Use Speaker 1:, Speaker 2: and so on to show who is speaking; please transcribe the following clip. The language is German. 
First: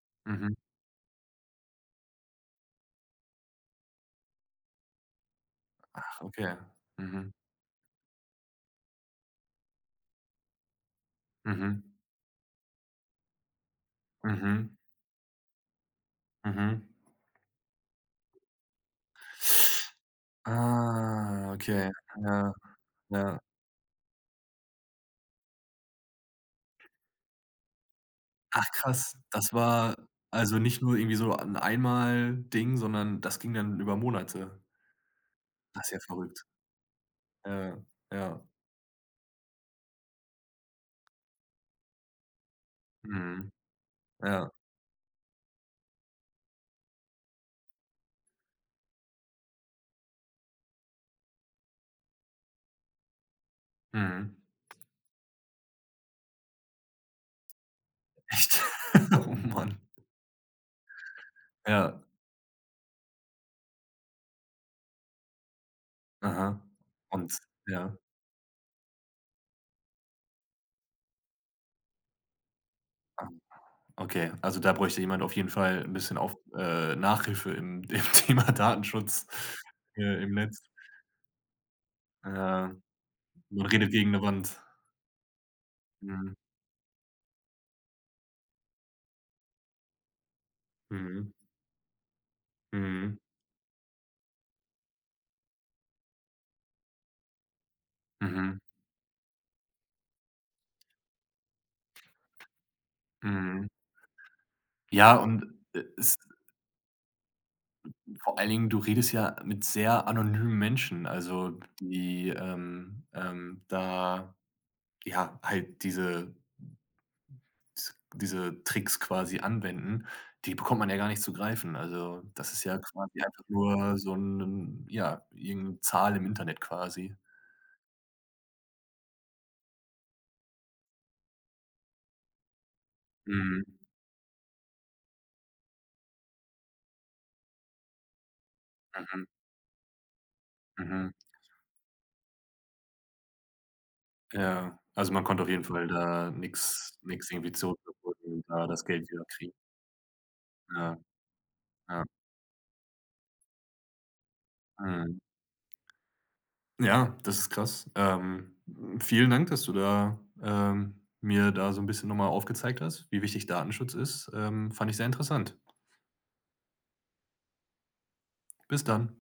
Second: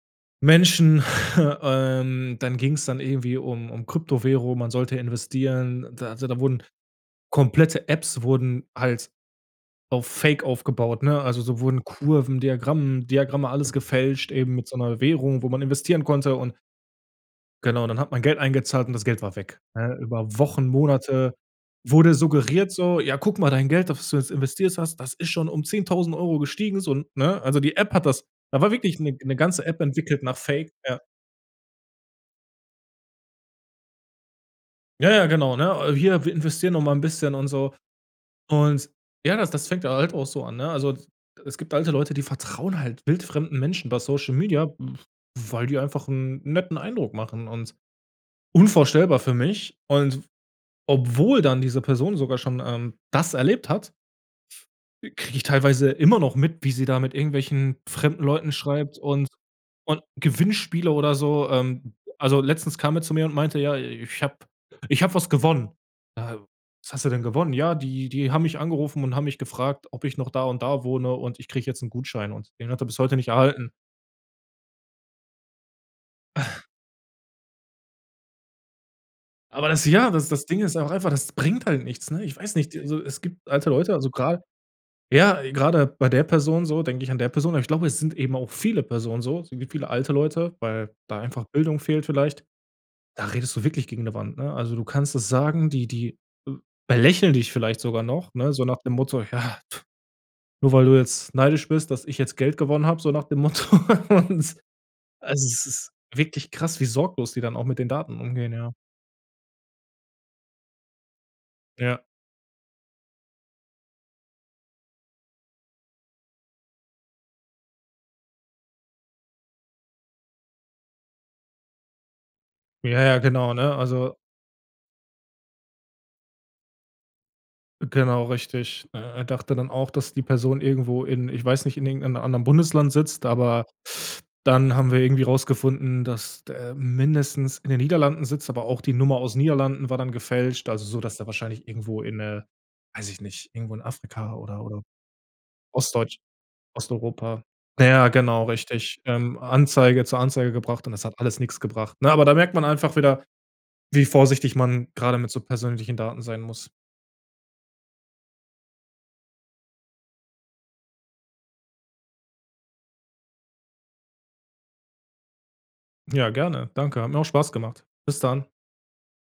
Speaker 1: Mhm.
Speaker 2: Menschen, ähm, dann ging's dann irgendwie um um Kryptowährung, man sollte investieren. Da
Speaker 1: Ach,
Speaker 2: also, da
Speaker 1: okay,
Speaker 2: wurden
Speaker 1: mhm.
Speaker 2: komplette Apps wurden halt auf Fake aufgebaut, ne? Also, so wurden
Speaker 1: Mhm.
Speaker 2: Kurven, Diagramm Diagramme, alles gefälscht eben mit
Speaker 1: Mhm.
Speaker 2: so 'ner Währung, wo man investieren konnte und
Speaker 1: Mhm.
Speaker 2: genau, und dann hat man Geld eingezahlt und das Geld war weg, ne? Über Wochen, Monate
Speaker 1: Ah, okay,
Speaker 2: wurde
Speaker 1: ja,
Speaker 2: suggeriert so: „Ja, guck
Speaker 1: ja.
Speaker 2: mal, dein Geld, das, was du jetzt investierst hast, das ist schon um 10.000 € gestiegen.“ So, ne? Also, die App hat das da
Speaker 1: Ach,
Speaker 2: war wirklich 'ne
Speaker 1: krass,
Speaker 2: 'ne
Speaker 1: das
Speaker 2: ganze App
Speaker 1: war
Speaker 2: entwickelt nach
Speaker 1: also
Speaker 2: Fake
Speaker 1: nicht nur
Speaker 2: Ja.
Speaker 1: irgendwie so 'n Einmalding, sondern das ging dann über Monate.
Speaker 2: Ja, ja, genau,
Speaker 1: Das
Speaker 2: ne?
Speaker 1: ja
Speaker 2: Hier, wir
Speaker 1: verrückt.
Speaker 2: investieren noch mal 'n bisschen und so.
Speaker 1: Ja, ja.
Speaker 2: Und, ja, das das fängt halt auch so an, ne? Also, es gibt alte Leute, die vertrauen halt
Speaker 1: Mhm,
Speaker 2: wildfremden Menschen über Social
Speaker 1: ja.
Speaker 2: Media, w weil die einfach 'n netten Eindruck machen und unvorstellbar für mich. Und obwohl dann diese Person sogar schon, ähm, das erlebt hat
Speaker 1: Mhm.
Speaker 2: kriege ich teilweise immer noch mit, wie sie da mit irgendwelchen fremden Leuten
Speaker 1: Echt?
Speaker 2: schreibt und
Speaker 1: Oh, Mann.
Speaker 2: und Gewinnspiele oder so ähm,
Speaker 1: Ja.
Speaker 2: also letztens kam er zu mir und meinte, ja: „Ich habe ich habe was gewonnen.“ „Ja,
Speaker 1: Aha
Speaker 2: was haste denn
Speaker 1: und
Speaker 2: gewonnen?" „Ja,
Speaker 1: ja.
Speaker 2: die die haben mich angerufen und haben mich gefragt, ob ich noch da und da wohne und ich kriege jetzt 'n Gutschein" und den hat er bis heute nicht erhalten.
Speaker 1: Okay, also da bräuchte jemand auf jeden Fall 'n bisschen auf äh, Nachhilfe im im Thema Datenschutz,
Speaker 2: Aber das, ja
Speaker 1: äh,
Speaker 2: das
Speaker 1: im
Speaker 2: das Ding
Speaker 1: Netz.
Speaker 2: ist auch einfach, das bringt halt nichts, ne? Ich weiß nicht,
Speaker 1: Ja,
Speaker 2: d also, es gibt
Speaker 1: man
Speaker 2: alte
Speaker 1: redet
Speaker 2: Leute, also
Speaker 1: gegen 'ne
Speaker 2: grade
Speaker 1: Wand.
Speaker 2: ja, gerade bei der
Speaker 1: Mhm.
Speaker 2: Person so, denke ich an der Person aber ich glaube, es sind eben auch viele Personen so, es gibt viele alte Leute, weil da
Speaker 1: Mhm.
Speaker 2: einfach Bildung fehlt vielleicht.
Speaker 1: Mhm.
Speaker 2: Da redest du wirklich gegen 'ne Wand, ne? Also, du kannst es sagen, die die belächeln dich vielleicht sogar noch, ne,
Speaker 1: Mhm.
Speaker 2: so nach dem Motto: „Ja, nur weil du jetzt neidisch bist, dass ich jetzt Geld gewonnen habe" so nach dem
Speaker 1: Mhm.
Speaker 2: Motto.
Speaker 1: Ja, und
Speaker 2: Also, es
Speaker 1: e
Speaker 2: ist
Speaker 1: es
Speaker 2: wirklich krass, wie sorglos die dann auch mit den Daten
Speaker 1: Vor allen
Speaker 2: umgehen,
Speaker 1: Dingen,
Speaker 2: ja.
Speaker 1: du redest ja mit sehr anonymen Menschen, also
Speaker 2: Ja.
Speaker 1: die, ähm ähm, da ja, halt diese s diese Tricks quasi anwenden. Die bekommt man ja gar nicht zu greifen. Also, das ist ja
Speaker 2: Ja, ja,
Speaker 1: quasi einfach
Speaker 2: genau, ne?
Speaker 1: nur so
Speaker 2: Also
Speaker 1: 'nen ja, irgend 'ne Zahl im Internet quasi.
Speaker 2: Genau, richtig. Er dachte dann auch, dass die Person irgendwo in ich weiß nicht, in irgend 'nem anderen Bundesland sitzt, aber
Speaker 1: Mhm.
Speaker 2: dann haben wir irgendwie rausgefunden, dass der mindestens in den Niederlanden sitzt, aber auch die Nummer
Speaker 1: Mhm.
Speaker 2: aus Niederlanden war dann gefälscht, also so,
Speaker 1: Mhm.
Speaker 2: dass der wahrscheinlich irgendwo in äh, weiß ich nicht, irgendwo in Afrika oder
Speaker 1: Ja,
Speaker 2: oder
Speaker 1: also man konnte auf jeden Fall
Speaker 2: Ostdeutsch
Speaker 1: da nix nix
Speaker 2: Osteuropa
Speaker 1: irgendwie
Speaker 2: na ja,
Speaker 1: zurückverfolgen,
Speaker 2: genau,
Speaker 1: da das
Speaker 2: richtig,
Speaker 1: Geld wieder
Speaker 2: ähm,
Speaker 1: kriegen.
Speaker 2: Anzeige zur Anzeige gebracht und
Speaker 1: Ja,
Speaker 2: das hat alles nix gebracht,
Speaker 1: ja.
Speaker 2: ne? Aber da merkt man einfach wieder, wie vorsichtig man grade
Speaker 1: Mhm.
Speaker 2: mit so persönlichen Daten sein muss.
Speaker 1: Ja, das ist krass, ähm. Vielen Dank, dass du da, ähm, mir da so 'n bisschen noch mal aufgezeigt hast, wie wichtig Datenschutz ist, ähm, fand ich sehr interessant.
Speaker 2: Ja, gerne, danke. Hat mir auch Spaß gemacht, bis dann.
Speaker 1: Bis dann.